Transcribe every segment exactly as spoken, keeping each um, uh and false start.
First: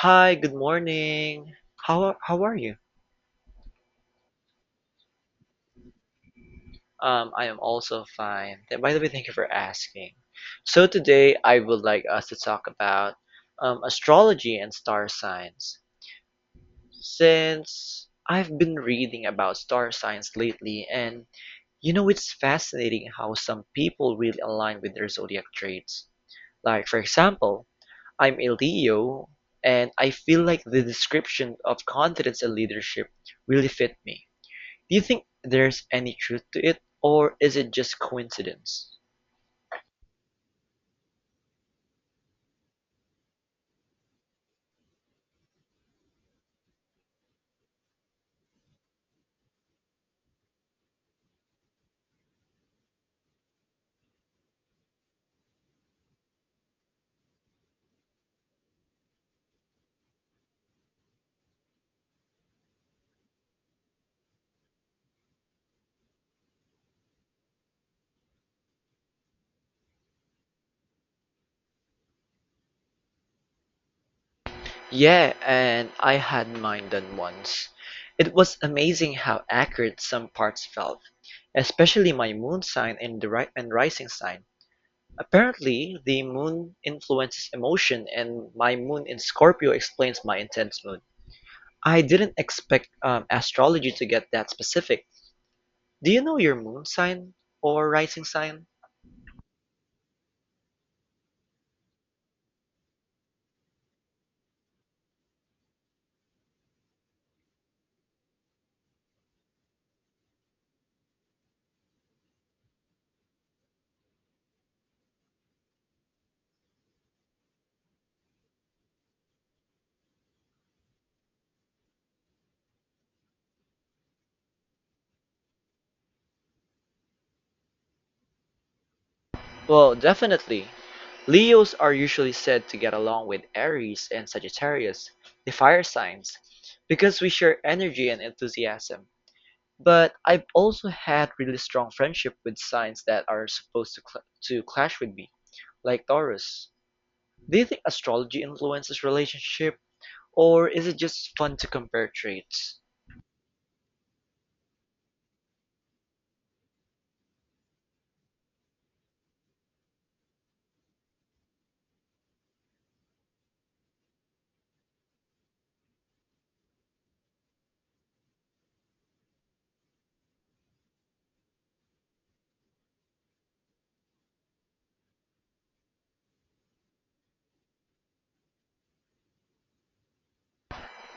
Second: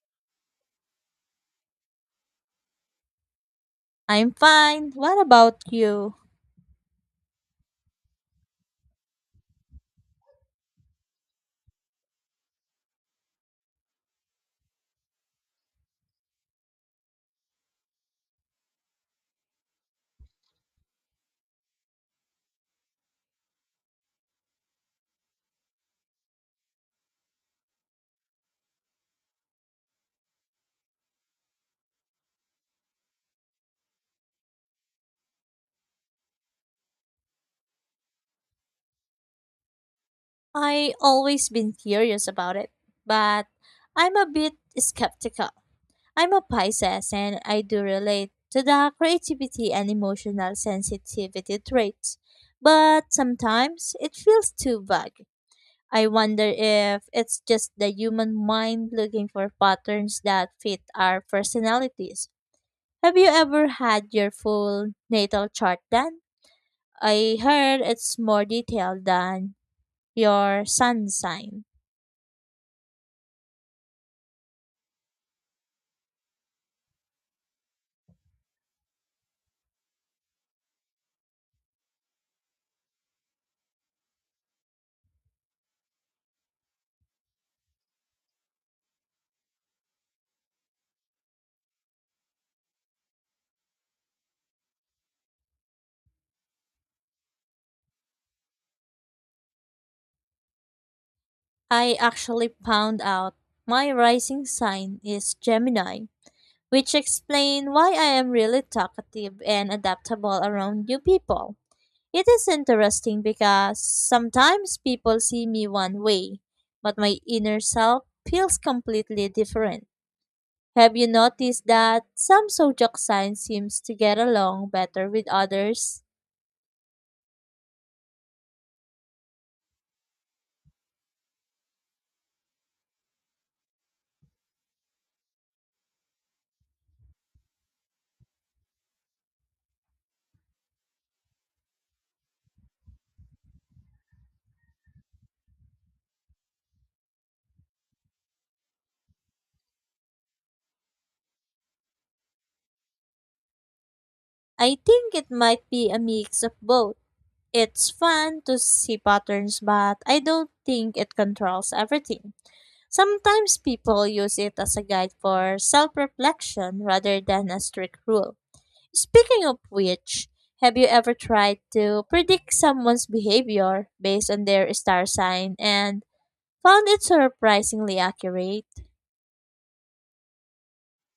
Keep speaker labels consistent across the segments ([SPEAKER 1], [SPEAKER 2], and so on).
[SPEAKER 1] Hi, good morning. How are, how are you?
[SPEAKER 2] I'm fine. What about you?
[SPEAKER 1] Um, I am also fine. Th- By the way, thank you for asking. So today I would like us to talk about um, astrology and star signs. Since I've been reading about star signs lately, and you know, it's fascinating how some people really align with their zodiac traits. Like, for example, I'm a Leo, and I feel like the description of confidence and leadership really fit me. Do you think there's any truth to it, or is it just coincidence?
[SPEAKER 2] I always been curious about it, but I'm a bit skeptical. I'm a Pisces and I do relate to the creativity and emotional sensitivity traits, but sometimes it feels too vague. I wonder if it's just the human mind looking for patterns that fit our personalities. Have you ever had your full natal chart done? I heard it's more detailed than your sun sign.
[SPEAKER 1] Yeah, and I had mine done once. It was amazing how accurate some parts felt, especially my moon sign and the ri- and rising sign. Apparently, the moon influences emotion, and my moon in Scorpio explains my intense mood. I didn't expect um, astrology to get that specific. Do you know your moon sign or rising sign?
[SPEAKER 2] I actually found out my rising sign is Gemini, which explain why I am really talkative and adaptable around new people. It is interesting because sometimes people see me one way, but my inner self feels completely different. Have you noticed that some zodiac signs seems to get along better with others?
[SPEAKER 1] Well, definitely. Leos are usually said to get along with Aries and Sagittarius, the fire signs, because we share energy and enthusiasm. But I've also had really strong friendship with signs that are supposed to cl- to clash with me, like Taurus. Do you think astrology influences relationship, or is it just fun to compare traits?
[SPEAKER 2] I think it might be a mix of both. It's fun to see patterns, but I don't think it controls everything. Sometimes people use it as a guide for self reflection rather than a strict rule. Speaking of which, have you ever tried to predict someone's behavior based on their star sign and found it surprisingly accurate?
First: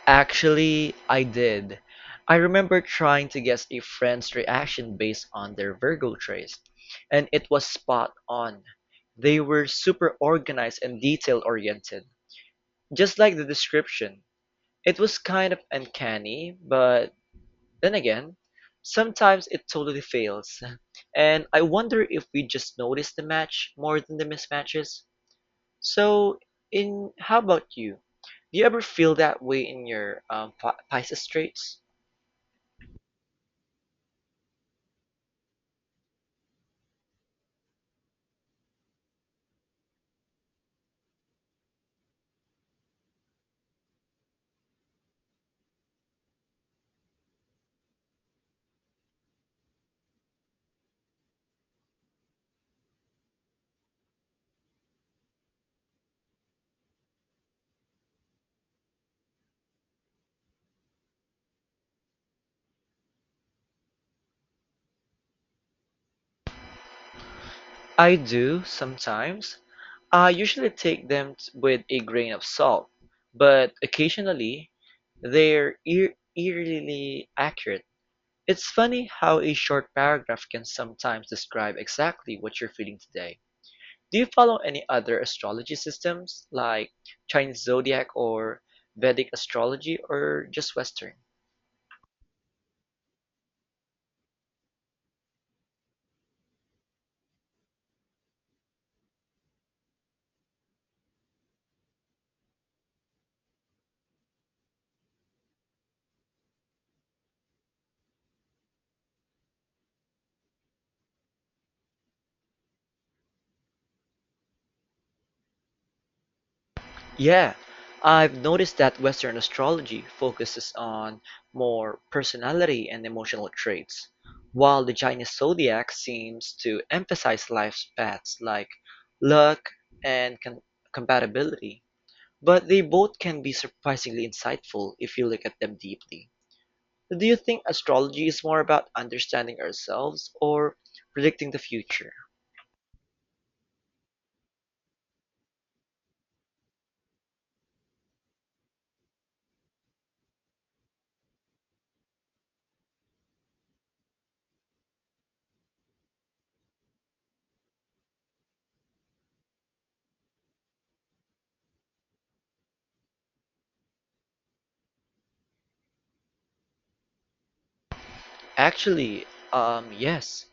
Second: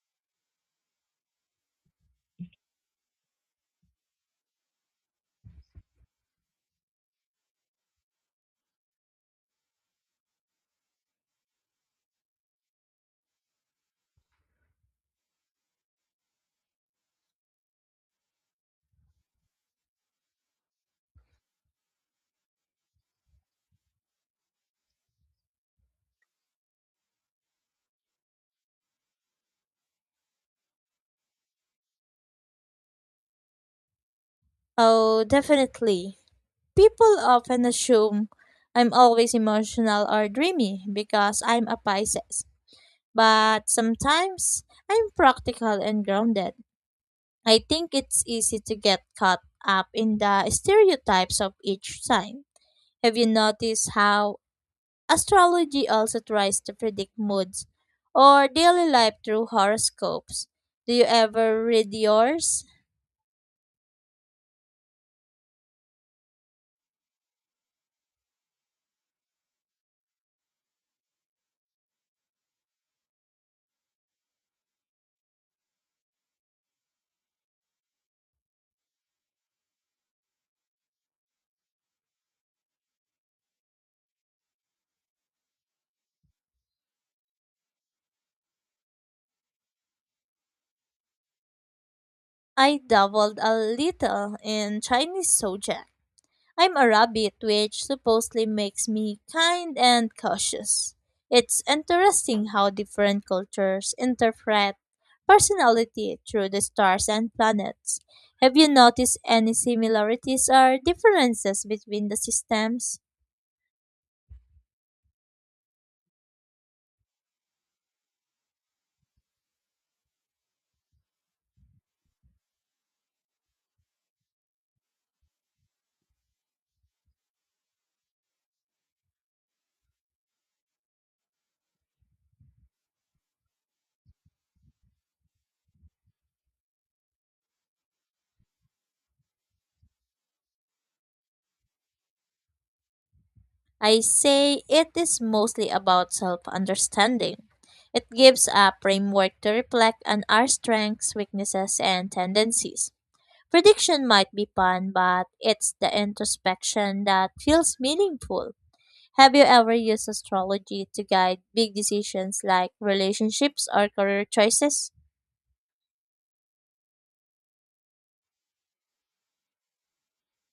[SPEAKER 1] Actually, I did. I remember trying to guess a friend's reaction based on their Virgo traits, and it was spot on. They were super organized and detail oriented, just like the description. It was kind of uncanny, but then again, sometimes it totally fails. And I wonder if we just notice the match more than the mismatches. So, in how about you? Do you ever feel that way in your um, Pi- Pisces traits?
[SPEAKER 2] Oh, definitely. People often assume I'm always emotional or dreamy because I'm a Pisces. But sometimes I'm practical and grounded. I think it's easy to get caught up in the stereotypes of each sign. Have you noticed how astrology also tries to predict moods or daily life through horoscopes? Do you ever read yours?
[SPEAKER 1] I do sometimes. I usually take them t- with a grain of salt, but occasionally they're eer eerily accurate. It's funny how a short paragraph can sometimes describe exactly what you're feeling today. Do you follow any other astrology systems like Chinese zodiac or Vedic astrology or just Western?
[SPEAKER 2] I dabbled a little in Chinese zodiac. I'm a rabbit, which supposedly makes me kind and cautious. It's interesting how different cultures interpret personality through the stars and planets. Have you noticed any similarities or differences between the systems?
[SPEAKER 1] Yeah, I've noticed that Western astrology focuses on more personality and emotional traits, while the Chinese zodiac seems to emphasize life's paths like luck and com- compatibility. But they both can be surprisingly insightful if you look at them deeply. Do you think astrology is more about understanding ourselves or predicting the future?
[SPEAKER 2] I say it is mostly about self understanding. It gives a framework to reflect on our strengths, weaknesses, and tendencies. Prediction might be fun, but it's the introspection that feels meaningful. Have you ever used astrology to guide big decisions like relationships or career choices?
[SPEAKER 1] Actually, um, yes.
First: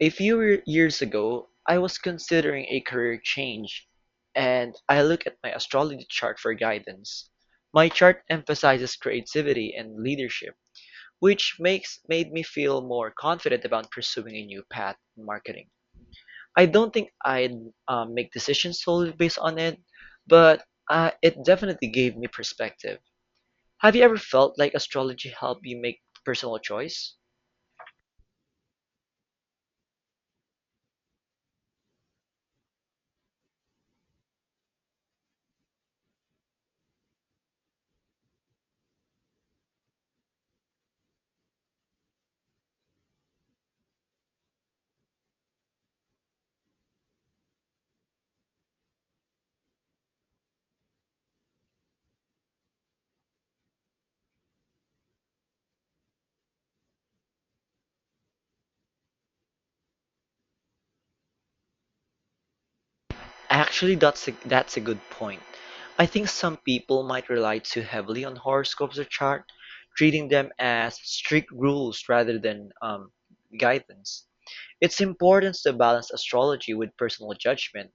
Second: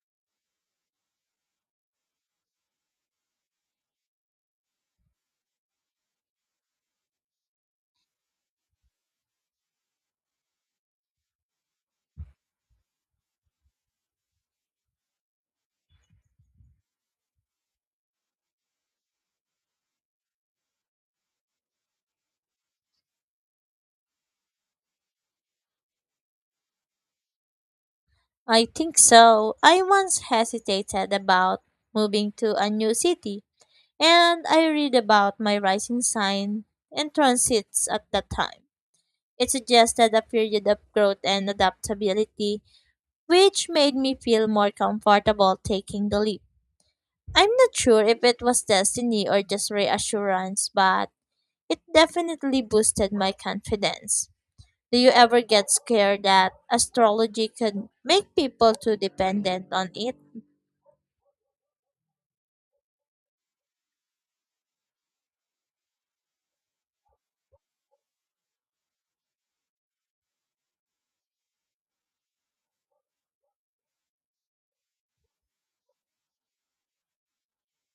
[SPEAKER 1] A few re- years ago, I was considering a career change, and I looked at my astrology chart for guidance. My chart emphasizes creativity and leadership, which makes made me feel more confident about pursuing a new path in marketing. I don't think I'd um, make decisions solely based on it, but uh, it definitely gave me perspective. Have you ever felt like astrology helped you make personal choice?
[SPEAKER 2] I think so. I once hesitated about moving to a new city, and I read about my rising sign and transits at that time. It suggested a period of growth and adaptability, which made me feel more comfortable taking the leap. I'm not sure if it was destiny or just reassurance, but it definitely boosted my confidence. Do you ever get scared that astrology could make people too dependent on it?
[SPEAKER 1] Actually, that's a, that's a good point. I think some people might rely too heavily on horoscopes or chart, treating them as strict rules rather than um, guidance. It's important to balance astrology with personal judgment,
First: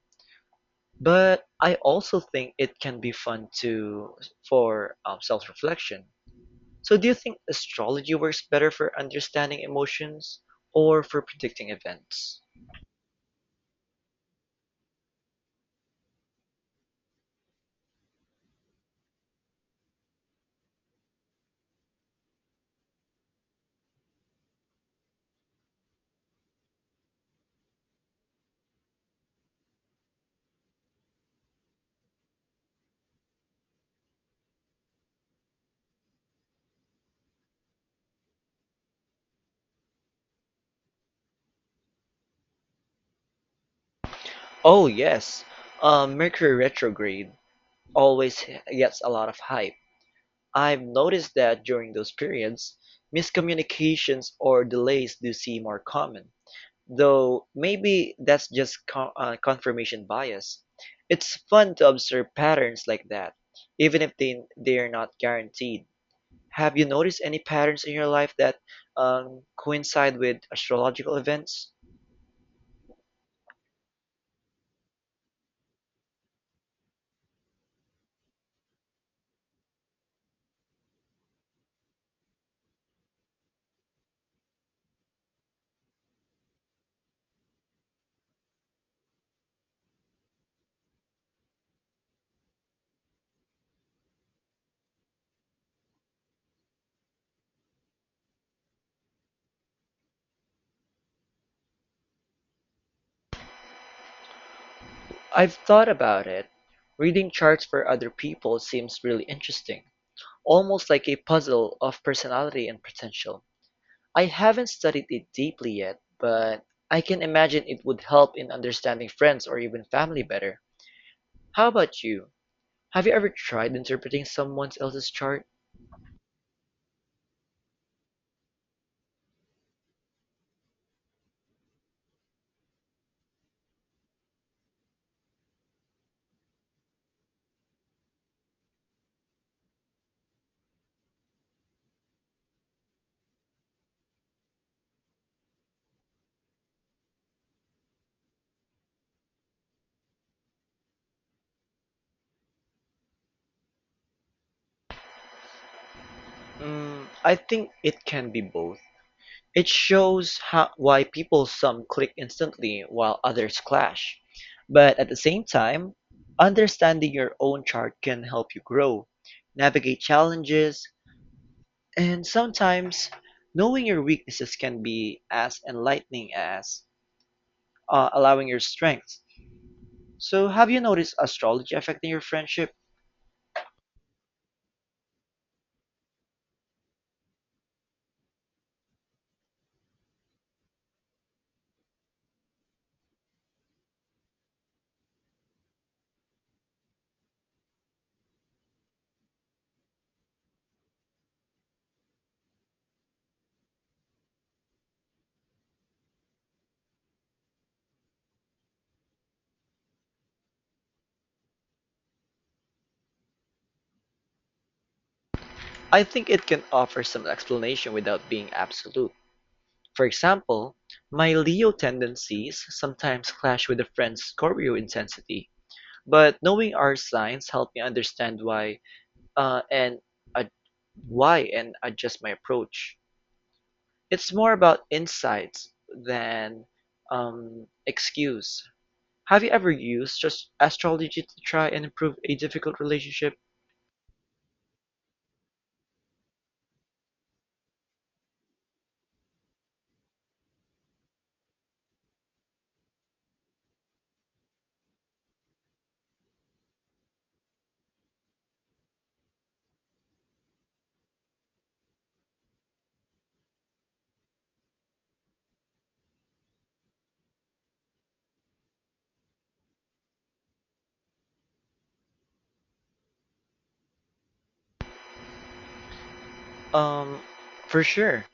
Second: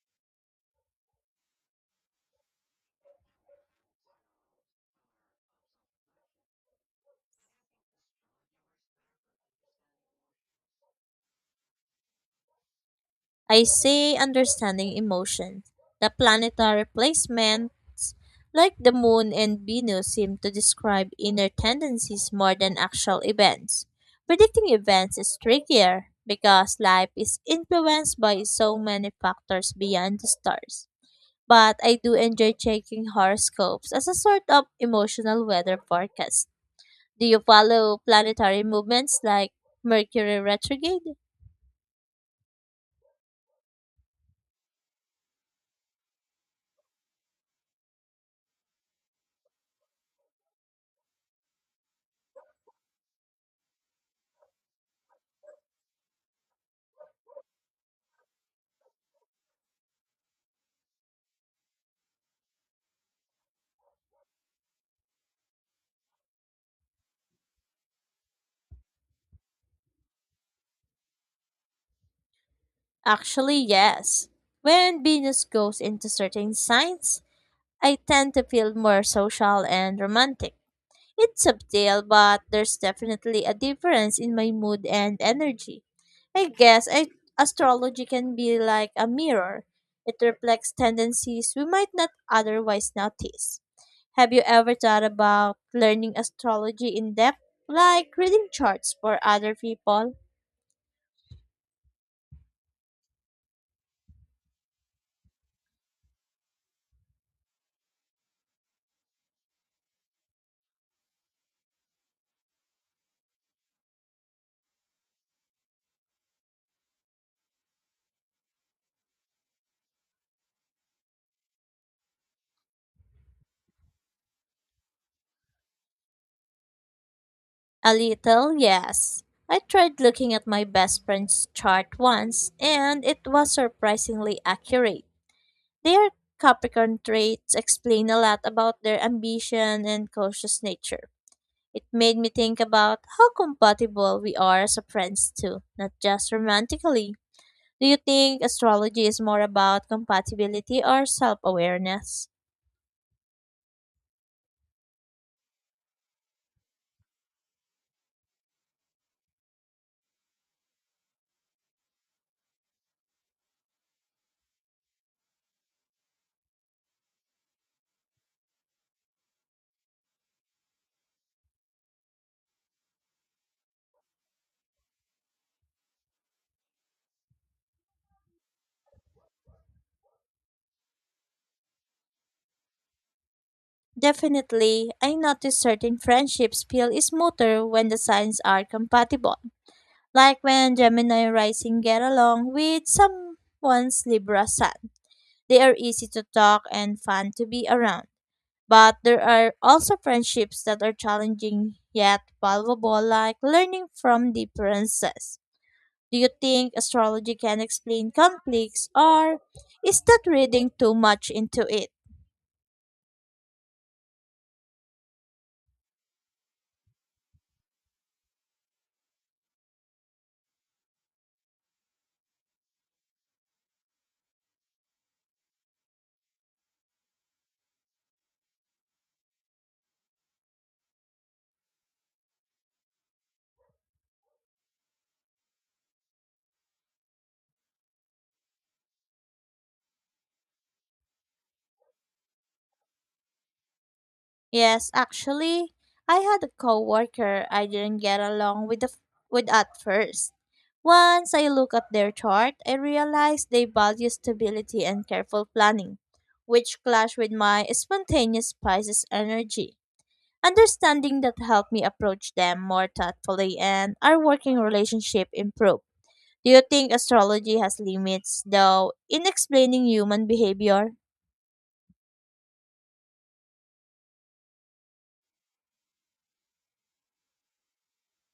[SPEAKER 1] but I also think it can be fun to for um, self-reflection. So, do you think astrology works better for understanding emotions or for predicting events?
[SPEAKER 2] I say understanding emotion. The planetary placements, like the moon and Venus, seem to describe inner tendencies more than actual events. Predicting events is trickier because life is influenced by so many factors beyond the stars. But I do enjoy checking horoscopes as a sort of emotional weather forecast. Do you follow planetary movements like Mercury retrograde?
[SPEAKER 1] Oh yes, um, Mercury retrograde always gets a lot of hype. I've noticed that during those periods, miscommunications or delays do seem more common, though maybe that's just co- uh, confirmation bias. It's fun to observe patterns like that, even if they, they're not guaranteed. Have you noticed any patterns in your life that um, coincide with astrological events?
[SPEAKER 2] Actually, yes. When Venus goes into certain signs, I tend to feel more social and romantic. It's subtle, but there's definitely a difference in my mood and energy. I guess I, Astrology can be like a mirror. It reflects tendencies we might not otherwise notice. Have you ever thought about learning astrology in depth, like reading charts for other people?
[SPEAKER 1] I've thought about it. Reading charts for other people seems really interesting, almost like a puzzle of personality and potential. I haven't studied it deeply yet, but I can imagine it would help in understanding friends or even family better. How about you? Have you ever tried interpreting someone else's chart?
[SPEAKER 2] A little, yes. I tried looking at my best friend's chart once, and it was surprisingly accurate. Their Capricorn traits explain a lot about their ambition and cautious nature. It made me think about how compatible we are as a friends too, not just romantically. Do you think astrology is more about compatibility or self-awareness?
[SPEAKER 1] Mm, I think it can be both. It shows how, why people some click instantly while others clash. But at the same time, understanding your own chart can help you grow, navigate challenges, and sometimes knowing your weaknesses can be as enlightening as uh, allowing your strengths. So, have you noticed astrology affecting your friendship?
[SPEAKER 2] Definitely, I notice certain friendships feel smoother when the signs are compatible, like when Gemini rising get along with someone's Libra sun. They are easy to talk and fun to be around. But there are also friendships that are challenging yet valuable, like learning from differences. Do you think astrology can explain conflicts, or is that reading too much into it?
[SPEAKER 1] I think it can offer some explanation without being absolute. For example, my Leo tendencies sometimes clash with a friend's Scorpio intensity, but knowing our signs help me understand why uh, and ad- why and adjust my approach. It's more about insights than um, excuse. Have you ever used just astrology to try and improve a difficult relationship?
[SPEAKER 2] Yes, actually, I had a coworker I didn't get along with the, with at first. Once I looked at their chart, I realized they value stability and careful planning, which clashed with my spontaneous Pisces energy. Understanding that helped me approach them more thoughtfully and our working relationship improved. Do you think astrology has limits though in explaining human behavior?
[SPEAKER 1] Um, for sure.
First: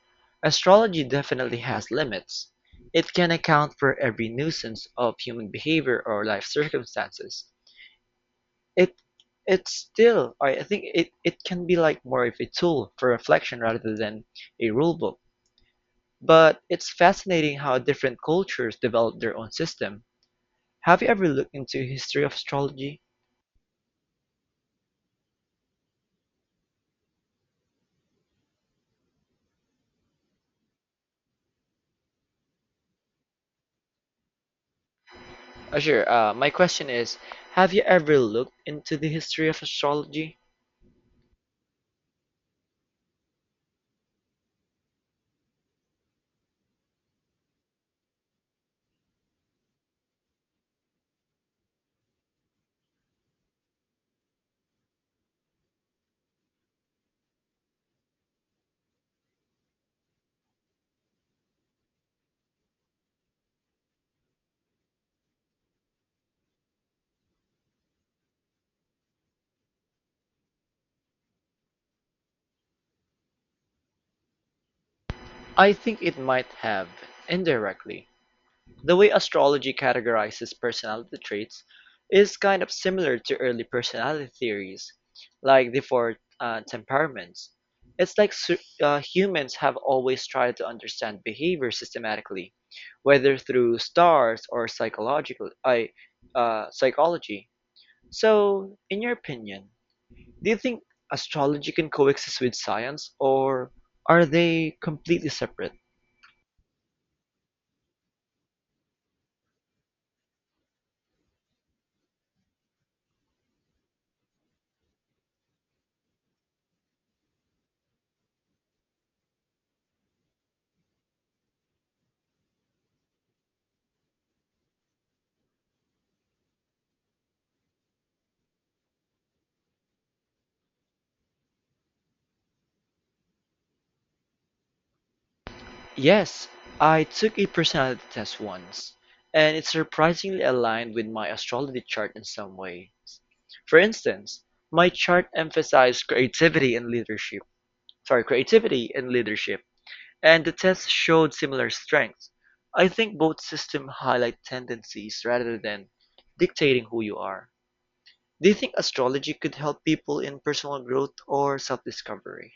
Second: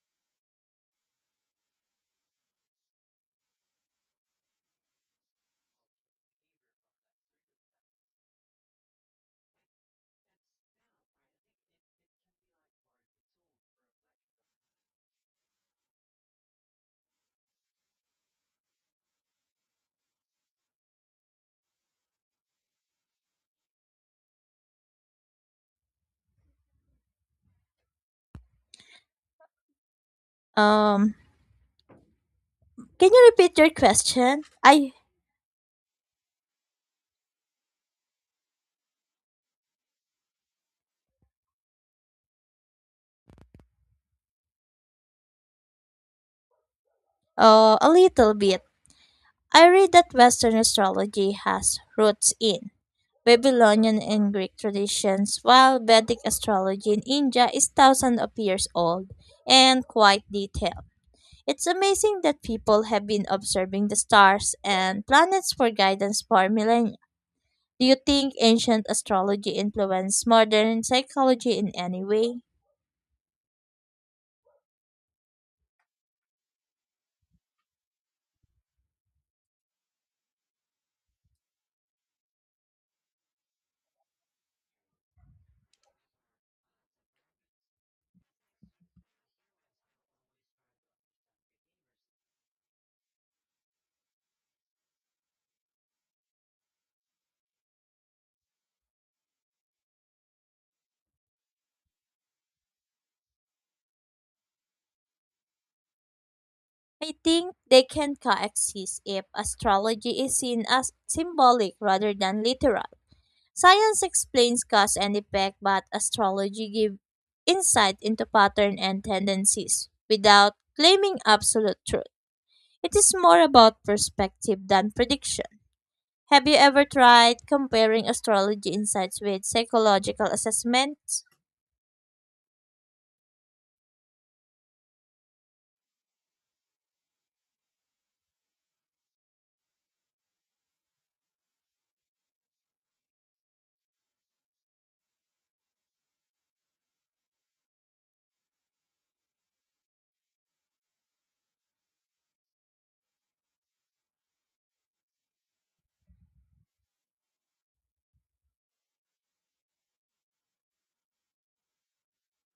[SPEAKER 1] Astrology definitely has limits. It can account for every nuisance of human behavior or life circumstances. It it's still I I think it, it can be like more of a tool for reflection rather than a rule book. But it's fascinating how different cultures develop their own system. Have you ever looked into history of astrology?
[SPEAKER 2] Um can you repeat your question? I
[SPEAKER 1] Uh, sure. Uh, my question is, have you ever looked into the history of astrology?
[SPEAKER 2] uh a little bit. I read that Western astrology has roots in Babylonian and Greek traditions, while Vedic astrology in India is thousands of years old and quite detailed. It's amazing that people have been observing the stars and planets for guidance for millennia. Do you think ancient astrology influenced modern psychology in any way?
[SPEAKER 1] I think it might have, indirectly. The way astrology categorizes personality traits is kind of similar to early personality theories, like the four uh, temperaments. It's like su- uh, humans have always tried to understand behavior systematically, whether through stars or psychological I, uh, psychology. So, in your opinion, do you think astrology can coexist with science, or are they completely separate?
[SPEAKER 2] I think they can coexist if astrology is seen as symbolic rather than literal. Science explains cause and effect, but astrology gives insight into pattern and tendencies without claiming absolute truth. It is more about perspective than prediction. Have you ever tried comparing astrology insights with psychological assessments?
[SPEAKER 1] Yes, I took a personality test once, and it surprisingly aligned with my astrology chart in some ways. For instance, my chart emphasized creativity and leadership. Sorry, creativity and leadership, and the test showed similar strengths. I think both systems highlight tendencies rather than dictating who you are. Do you think astrology could help people in personal growth or self-discovery?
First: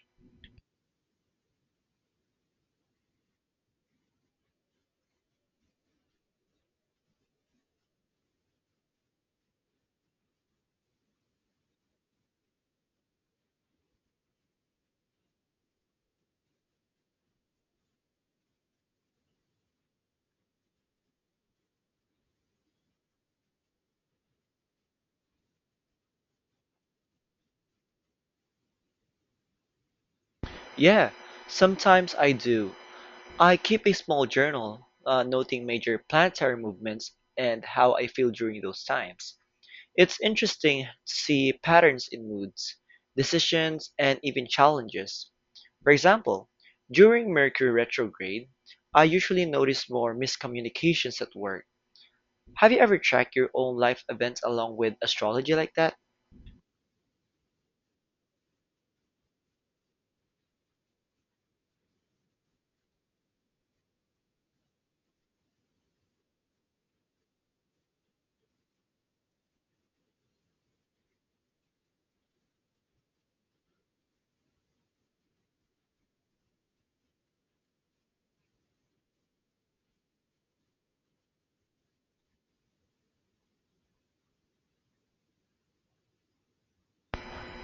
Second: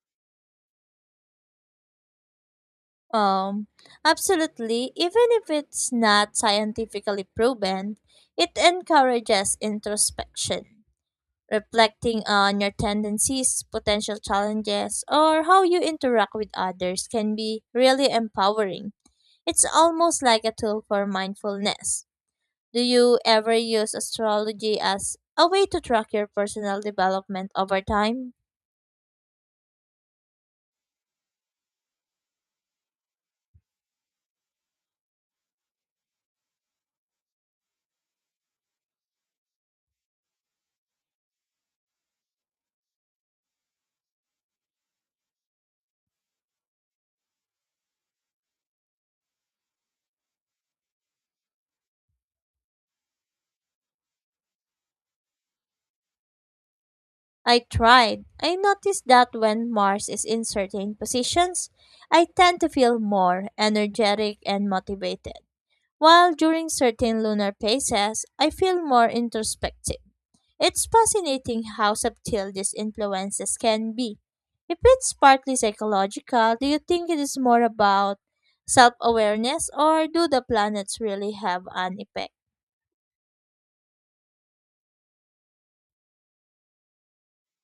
[SPEAKER 2] Um, Absolutely. Even if it's not scientifically proven, it encourages introspection. Reflecting on your tendencies, potential challenges, or how you interact with others can be really empowering. It's almost like a tool for mindfulness. Do you ever use astrology as a way to track your personal development over time?
[SPEAKER 1] Yeah, sometimes I do. I keep a small journal, uh, noting major planetary movements and how I feel during those times. It's interesting to see patterns in moods, decisions, and even challenges. For example, during Mercury retrograde, I usually notice more miscommunications at work. Have you ever tracked your own life events along with astrology like that?
[SPEAKER 2] I tried. I noticed that when Mars is in certain positions, I tend to feel more energetic and motivated, while during certain lunar phases, I feel more introspective. It's fascinating how subtle these influences can be. If it's partly psychological, do you think it is more about self awareness or do the planets really have an effect?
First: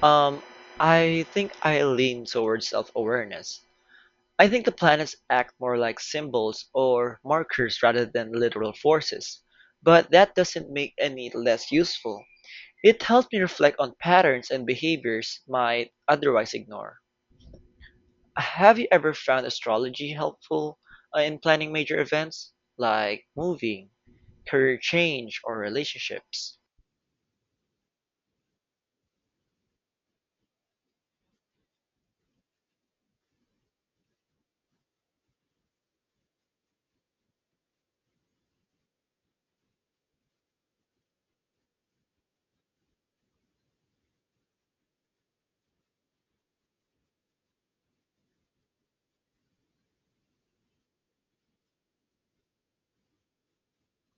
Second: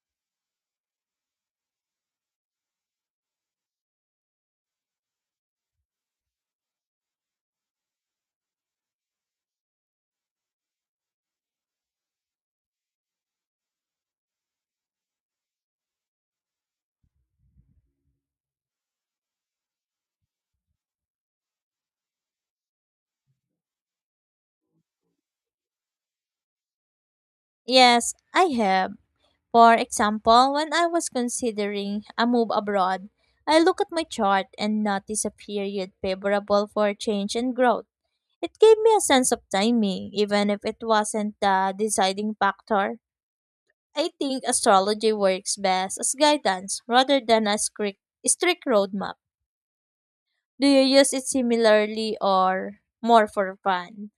[SPEAKER 1] Um, I think I lean towards self awareness. I think the planets act more like symbols or markers rather than literal forces, but that doesn't make any less useful. It helps me reflect on patterns and behaviors might otherwise ignore. Have you ever found astrology helpful uh, in planning major events like moving, career change, or relationships?
[SPEAKER 2] Yes, I have. For example, when I was considering a move abroad, I looked at my chart and noticed a period favorable for change and growth. It gave me a sense of timing, even if it wasn't the deciding factor. I think astrology works best as guidance rather than a strict, strict roadmap. Do you use it similarly or more for fun?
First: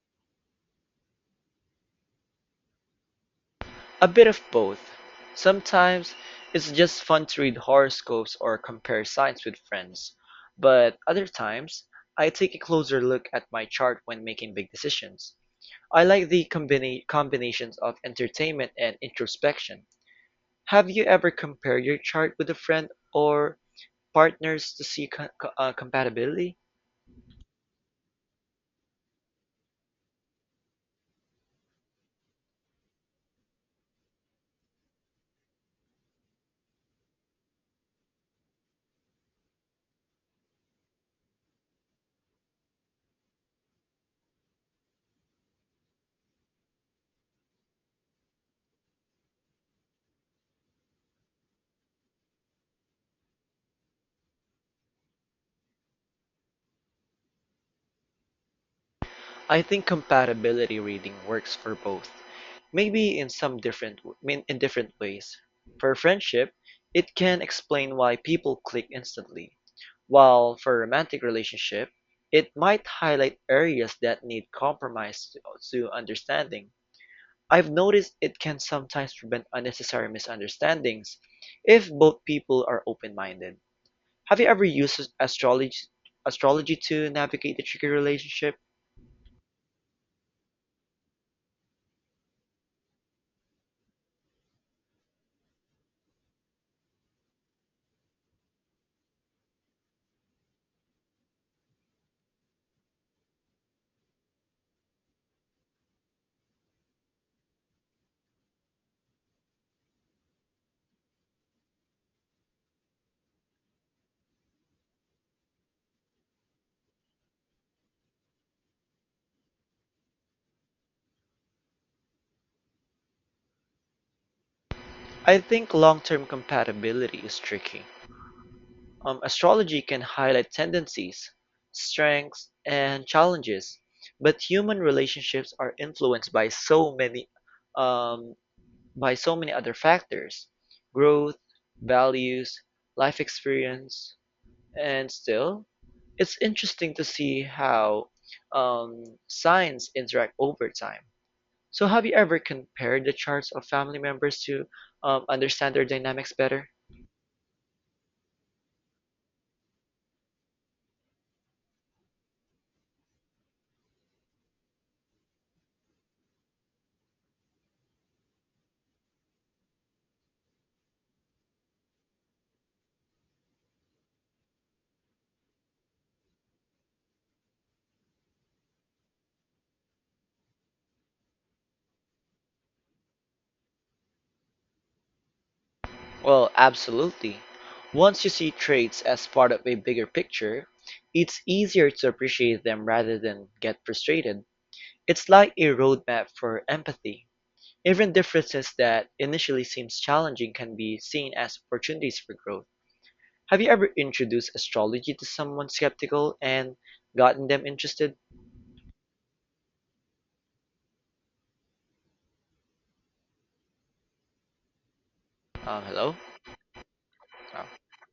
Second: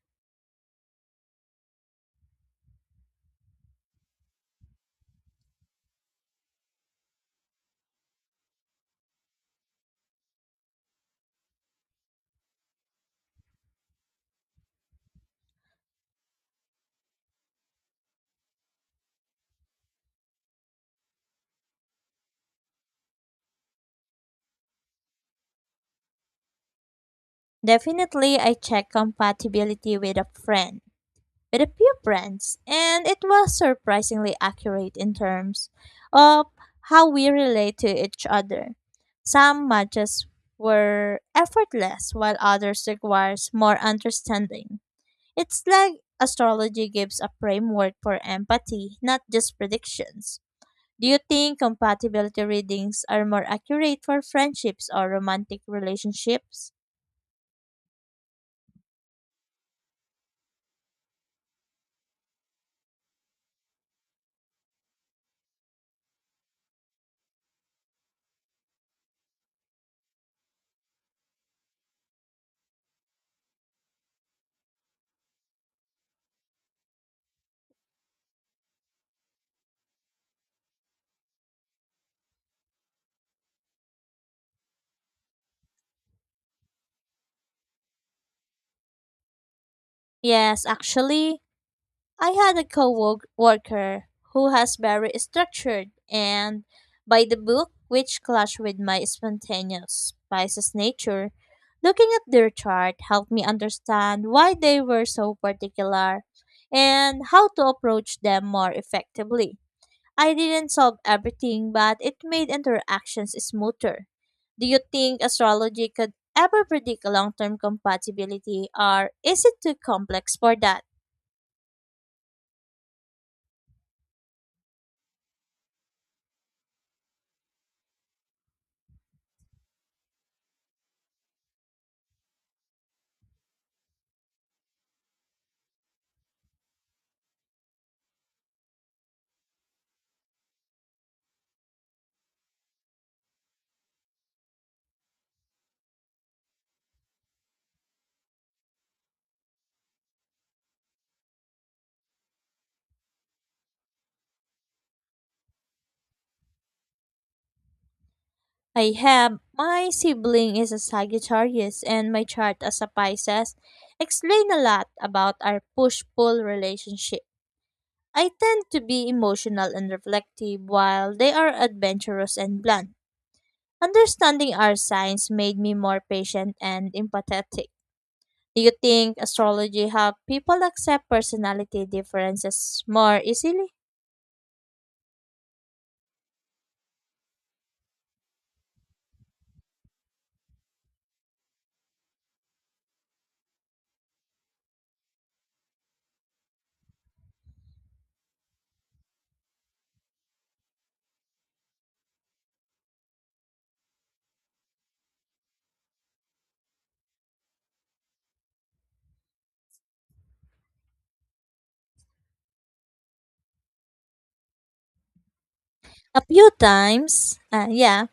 [SPEAKER 1] A bit of both. Sometimes it's just fun to read horoscopes or compare signs with friends, but other times I take a closer look at my chart when making big decisions. I like the combina- combinations of entertainment and introspection. Have you ever compared your chart with a friend or partners to see co- co- uh, compatibility?
[SPEAKER 2] Definitely, I check compatibility with a friend, with a few friends, and it was surprisingly accurate in terms of how we relate to each other. Some matches were effortless, while others requires more understanding. It's like astrology gives a framework for empathy, not just predictions. Do you think compatibility readings are more accurate for friendships or romantic relationships?
[SPEAKER 1] I think compatibility reading works for both, maybe in some different w- in different ways. For friendship, it can explain why people click instantly, while for romantic relationship, it might highlight areas that need compromise to to understanding. I've noticed it can sometimes prevent unnecessary misunderstandings if both people are open-minded. Have you ever used astrology astrology to navigate a tricky relationship?
[SPEAKER 2] Yes, actually, I had a co-worker who has very structured and by the book, which clashed with my spontaneous Pisces nature. Looking at their chart helped me understand why they were so particular and how to approach them more effectively. I didn't solve everything, but it made interactions smoother. Do you think astrology could ever predict long-term compatibility, or is it too complex for that?
[SPEAKER 1] I think long-term compatibility is tricky. Um, astrology can highlight tendencies, strengths, and challenges, but human relationships are influenced by so many um, by so many other factors: growth, values, life experience, and still, it's interesting to see how um, signs interact over time. So, have you ever compared the charts of family members to um, understand their dynamics better?
[SPEAKER 2] I have. My sibling is a Sagittarius and my chart as a Pisces explain a lot about our push-pull relationship. I tend to be emotional and reflective while they are adventurous and blunt. Understanding our signs made me more patient and empathetic. Do you think astrology help people accept personality differences more easily?
[SPEAKER 1] Well, absolutely. Once you see traits as part of a bigger picture, it's easier to appreciate them rather than get frustrated. It's like a roadmap for empathy. Even differences that initially seems challenging can be seen as opportunities for growth. Have you ever introduced astrology to someone skeptical and gotten them interested? Um, hello?
[SPEAKER 2] A few times.
[SPEAKER 1] Oh.
[SPEAKER 2] Uh, yeah,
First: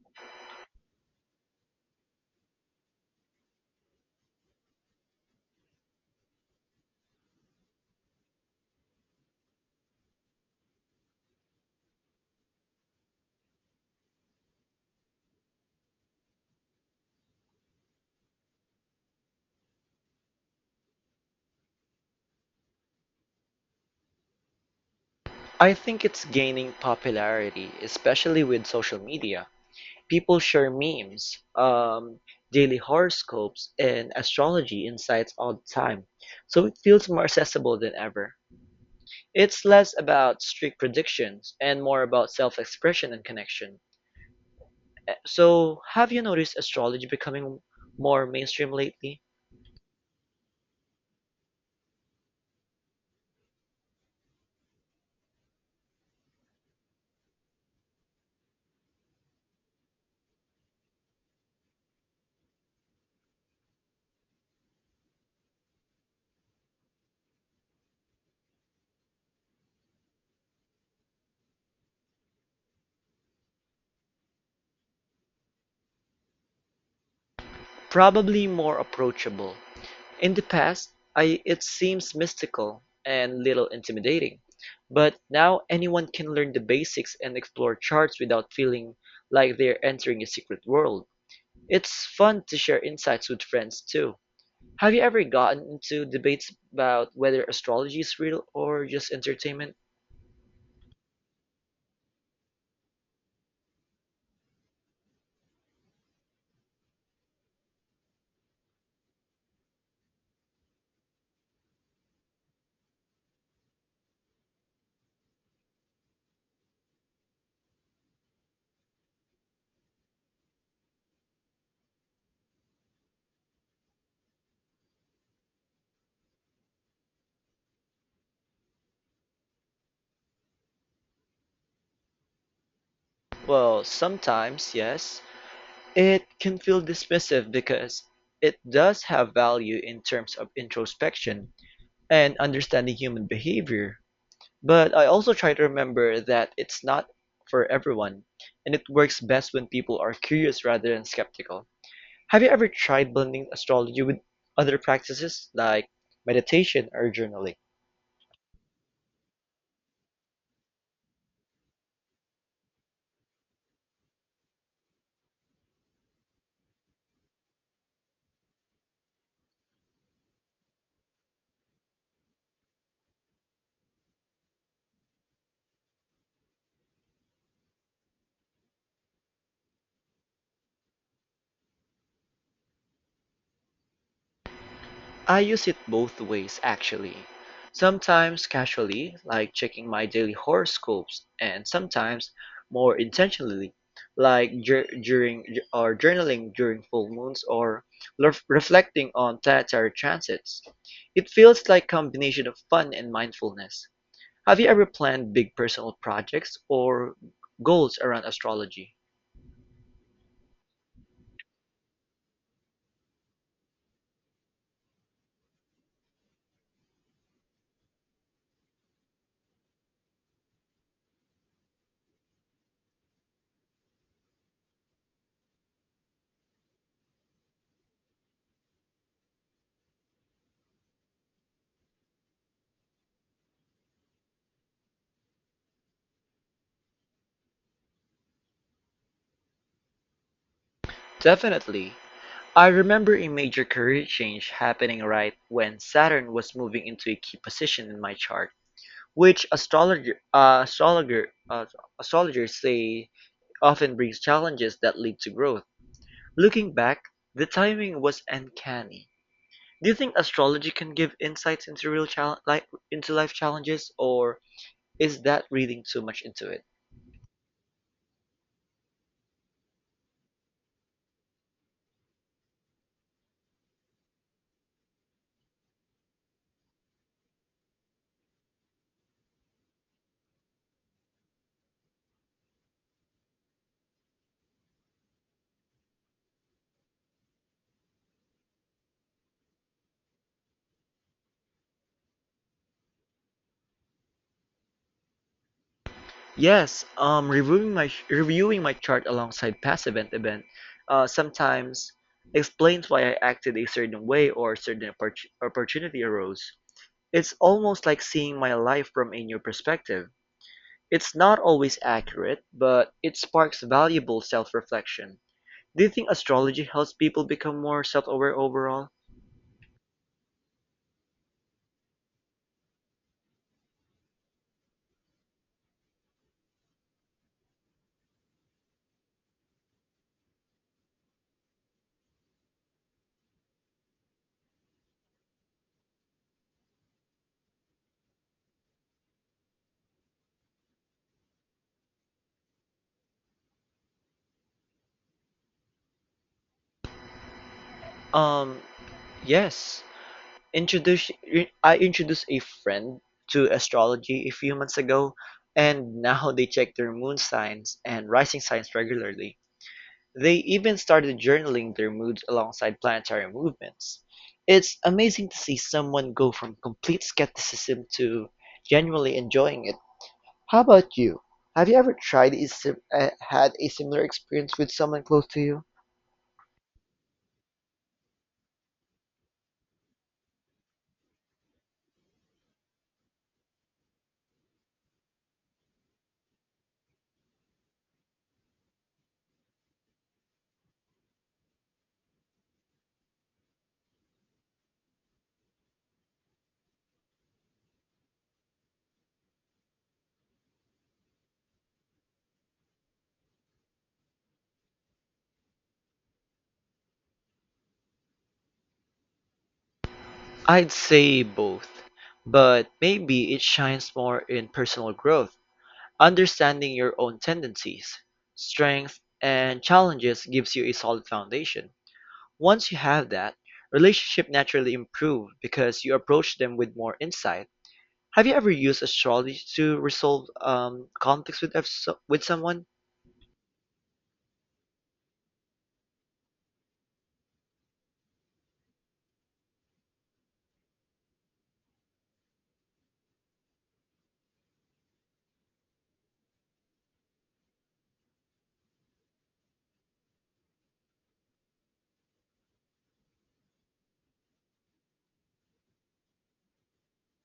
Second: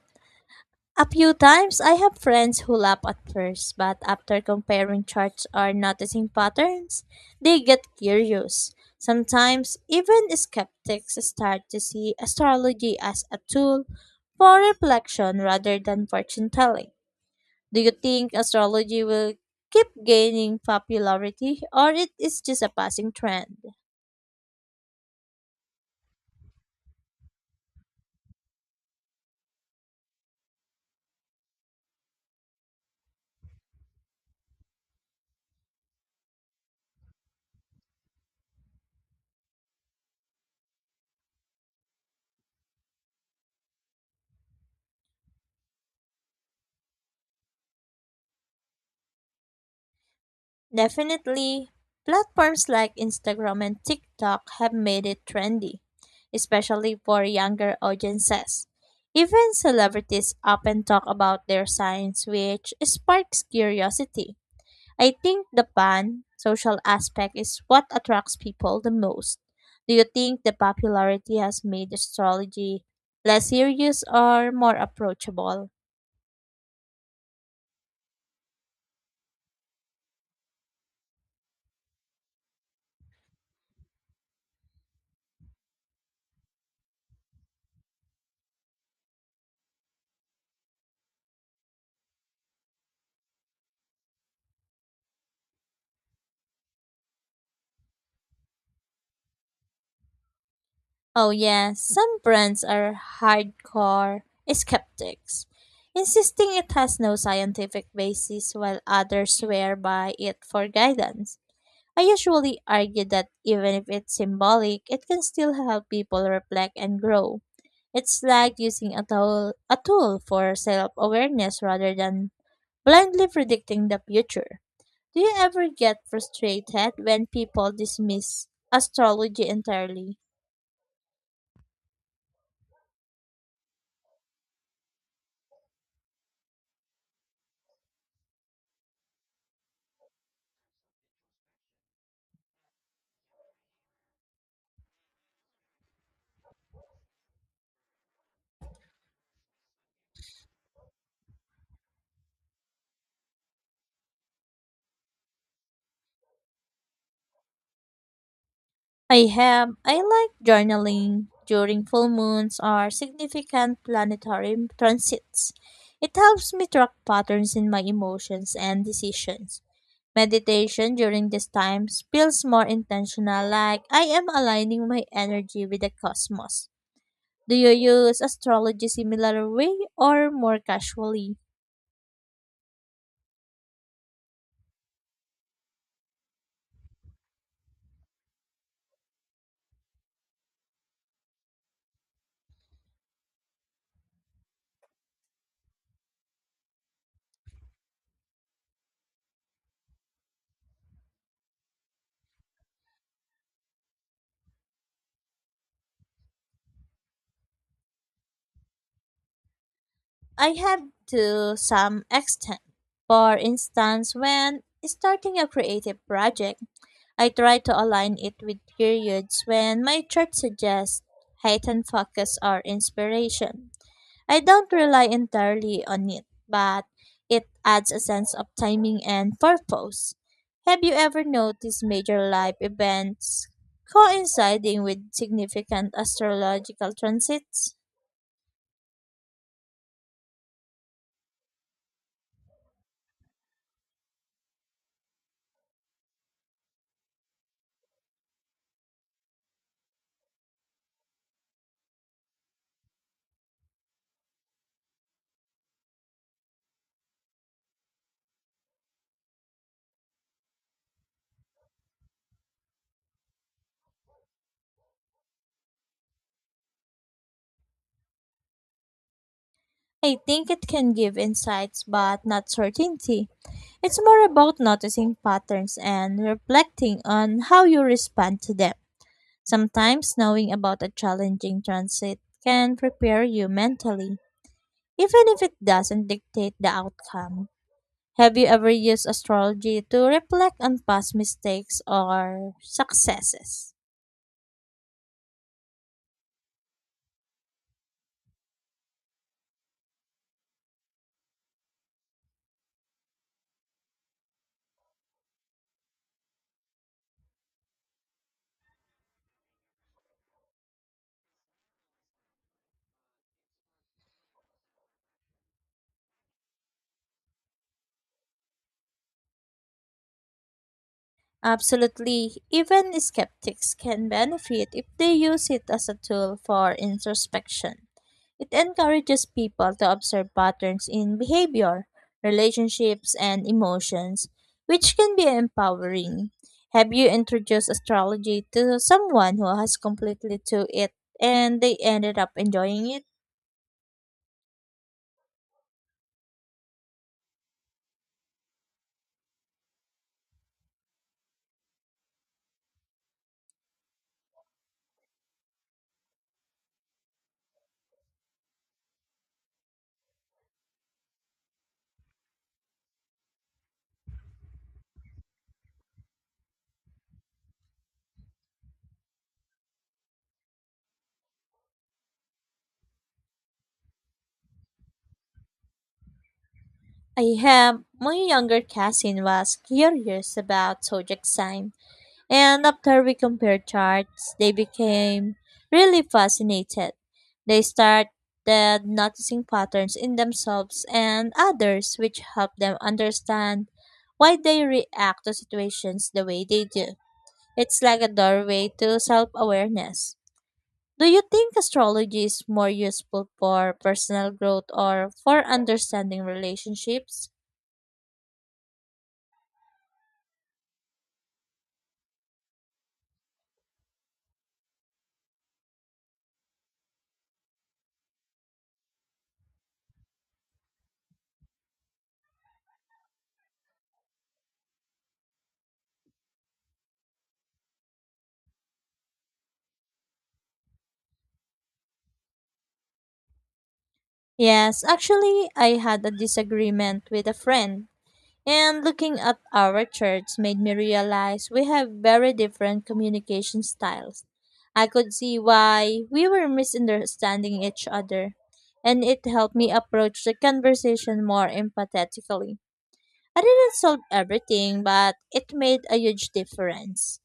[SPEAKER 2] a few times. I have friends who laugh at first, but after comparing charts or noticing patterns, they get curious. Sometimes even skeptics start to see astrology as a tool for reflection rather than fortune telling. Do you think astrology will keep gaining popularity or it is just a passing trend?
[SPEAKER 1] I think it's gaining popularity, especially with social media. People share memes, um, daily horoscopes, and astrology insights all the time, so it feels more accessible than ever. It's less about strict predictions and more about self expression and connection. Eh, So, have you noticed astrology becoming more mainstream lately?
[SPEAKER 2] Definitely, platforms like Instagram and TikTok have made it trendy, especially for younger audiences. Even celebrities often talk about their signs, which sparks curiosity. I think the fun, social aspect is what attracts people the most. Do you think the popularity has made astrology less serious or more approachable?
[SPEAKER 1] Probably more approachable. In the past, I it seems mystical and little intimidating, but now anyone can learn the basics and explore charts without feeling like they're entering a secret world. It's fun to share insights with friends too. Have you ever gotten into debates about whether astrology is real or just entertainment?
[SPEAKER 2] Oh yeah, some brands are hardcore skeptics, insisting it has no scientific basis while others swear by it for guidance. I usually argue that even if it's symbolic, it can still help people reflect and grow. It's like using a tool, a tool for self-awareness rather than blindly predicting the future. Do you ever get frustrated when people dismiss astrology entirely?
[SPEAKER 1] Well, sometimes, yes. It can feel dismissive because it does have value in terms of introspection and understanding human behavior. But I also try to remember that it's not for everyone, and it works best when people are curious rather than skeptical. Have you ever tried blending astrology with other practices like meditation or journaling?
[SPEAKER 2] I have. I like journaling during full moons or significant planetary transits. It helps me track patterns in my emotions and decisions. Meditation during these times feels more intentional, like I am aligning my energy with the cosmos. Do you use astrology similar way or more casually?
[SPEAKER 1] I use it both ways actually. Sometimes casually, like checking my daily horoscopes, and sometimes more intentionally, like dur- during or journaling during full moons or lef- reflecting on planetary transits. It feels like combination of fun and mindfulness. Have you ever planned big personal projects or goals around astrology?
[SPEAKER 2] I have to some extent. For instance, when starting a creative project, I try to align it with periods when my chart suggests heightened focus or inspiration. I don't rely entirely on it, but it adds a sense of timing and purpose. Have you ever noticed major life events coinciding with significant astrological transits?
[SPEAKER 1] Definitely. I remember a major career change happening right when Saturn was moving into a key position in my chart, which astrologer, uh, astrologer, uh, astrologers say often brings challenges that lead to growth. Looking back, the timing was uncanny. Do you think astrology can give insights into real chal- like into life challenges, or is that reading too much into it?
[SPEAKER 2] I think it can give insights but not certainty. It's more about noticing patterns and reflecting on how you respond to them. Sometimes knowing about a challenging transit can prepare you mentally, even if it doesn't dictate the outcome. Have you ever used astrology to reflect on past mistakes or successes?
[SPEAKER 1] Yes, um, reviewing my reviewing my chart alongside past event event uh, sometimes explains why I acted a certain way or certain oppor- opportunity arose. It's almost like seeing my life from a new perspective. It's not always accurate, but it sparks valuable self-reflection. Do you think astrology helps people become more self-aware overall?
[SPEAKER 2] Absolutely. Even skeptics can benefit if they use it as a tool for introspection. It encourages people to observe patterns in behavior, relationships, and emotions, which can be empowering. Have you introduced astrology to someone who has completely to it and they ended up enjoying it?
[SPEAKER 1] Um, yes. Introduce I introduced a friend to astrology a few months ago, and now they check their moon signs and rising signs regularly. They even started journaling their moods alongside planetary movements. It's amazing to see someone go from complete skepticism to genuinely enjoying it. How about you? Have you ever tried a sim- uh, had a similar experience with someone close to you?
[SPEAKER 2] I have. My younger cousin was curious about zodiac sign. And after we compared charts, they became really fascinated. They started noticing patterns in themselves and others, which helped them understand why they react to situations the way they do. It's like a doorway to self awareness. Do you think astrology is more useful for personal growth or for understanding relationships?
[SPEAKER 1] I'd say both, but maybe it shines more in personal growth. Understanding your own tendencies, strengths, and challenges gives you a solid foundation. Once you have that, relationships naturally improve because you approach them with more insight. Have you ever used astrology to resolve um, conflicts with, with someone?
[SPEAKER 2] Yes, actually, I had a disagreement with a friend. And looking at our church made me realize we have very different communication styles. I could see why we were misunderstanding each other, and it helped me approach the conversation more empathetically. I didn't solve everything, but it made a huge difference.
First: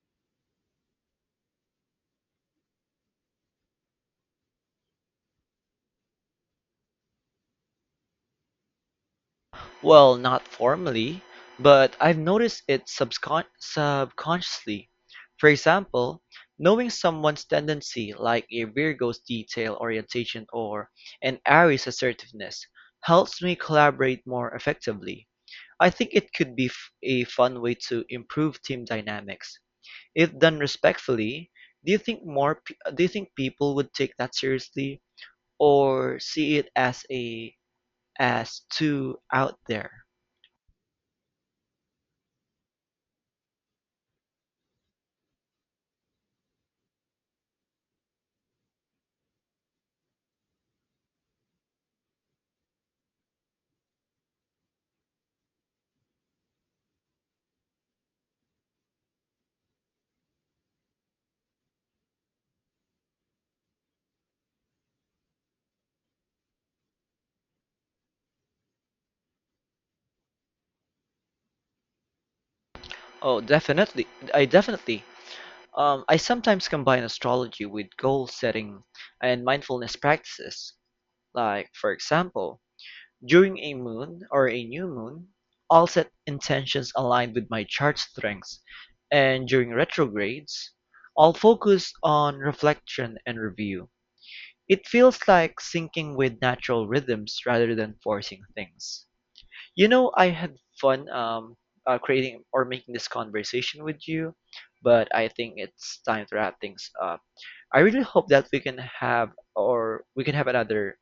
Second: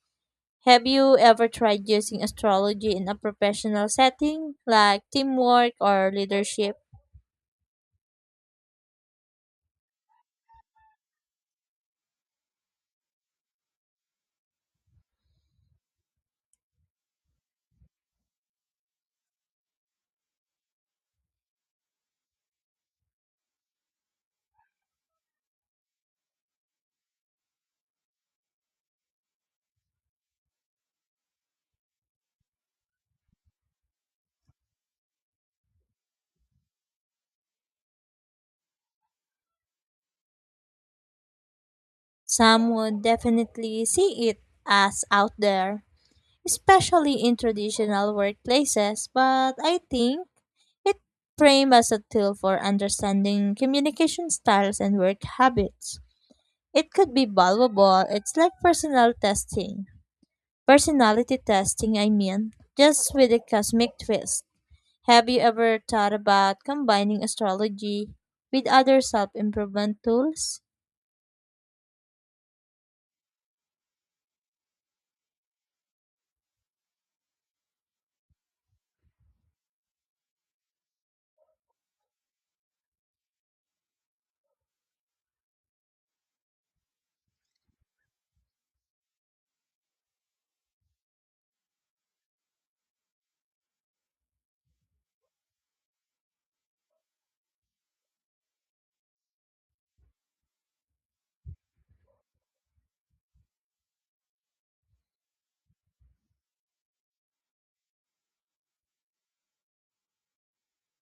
[SPEAKER 2] Have you ever tried using astrology in a professional setting, like teamwork or leadership?
[SPEAKER 1] Well, not formally, but I've noticed it subcon subconsciously. For example, knowing someone's tendency, like a Virgo's detail orientation or an Aries assertiveness, helps me collaborate more effectively. I think it could be f- a fun way to improve team dynamics. If done respectfully, do you think more p- do you think people would take that seriously or see it as a as too out there?
[SPEAKER 2] Some would definitely see it as out there, especially in traditional workplaces, but I think it framed as a tool for understanding communication styles and work habits. It could be valuable. It's like personal testing. Personality testing, I mean, just with a cosmic twist. Have you ever thought about combining astrology with other self improvement tools?
[SPEAKER 1] Oh, definitely. I definitely. Um, I sometimes combine astrology with goal setting and mindfulness practices. Like, for example, during a moon or a new moon, I'll set intentions aligned with my chart strengths. And during retrogrades, I'll focus on reflection and review. It feels like syncing with natural rhythms rather than forcing things. You know, I had fun um, uh, creating or making this conversation with you, but I think it's time to wrap things up. I really hope that we can have or we can have another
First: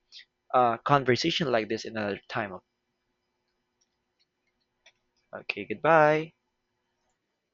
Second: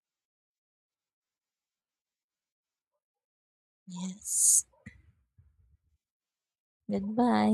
[SPEAKER 1] uh, conversation like this another time.
[SPEAKER 2] Yes.
[SPEAKER 1] Okay, goodbye.
[SPEAKER 2] Goodbye.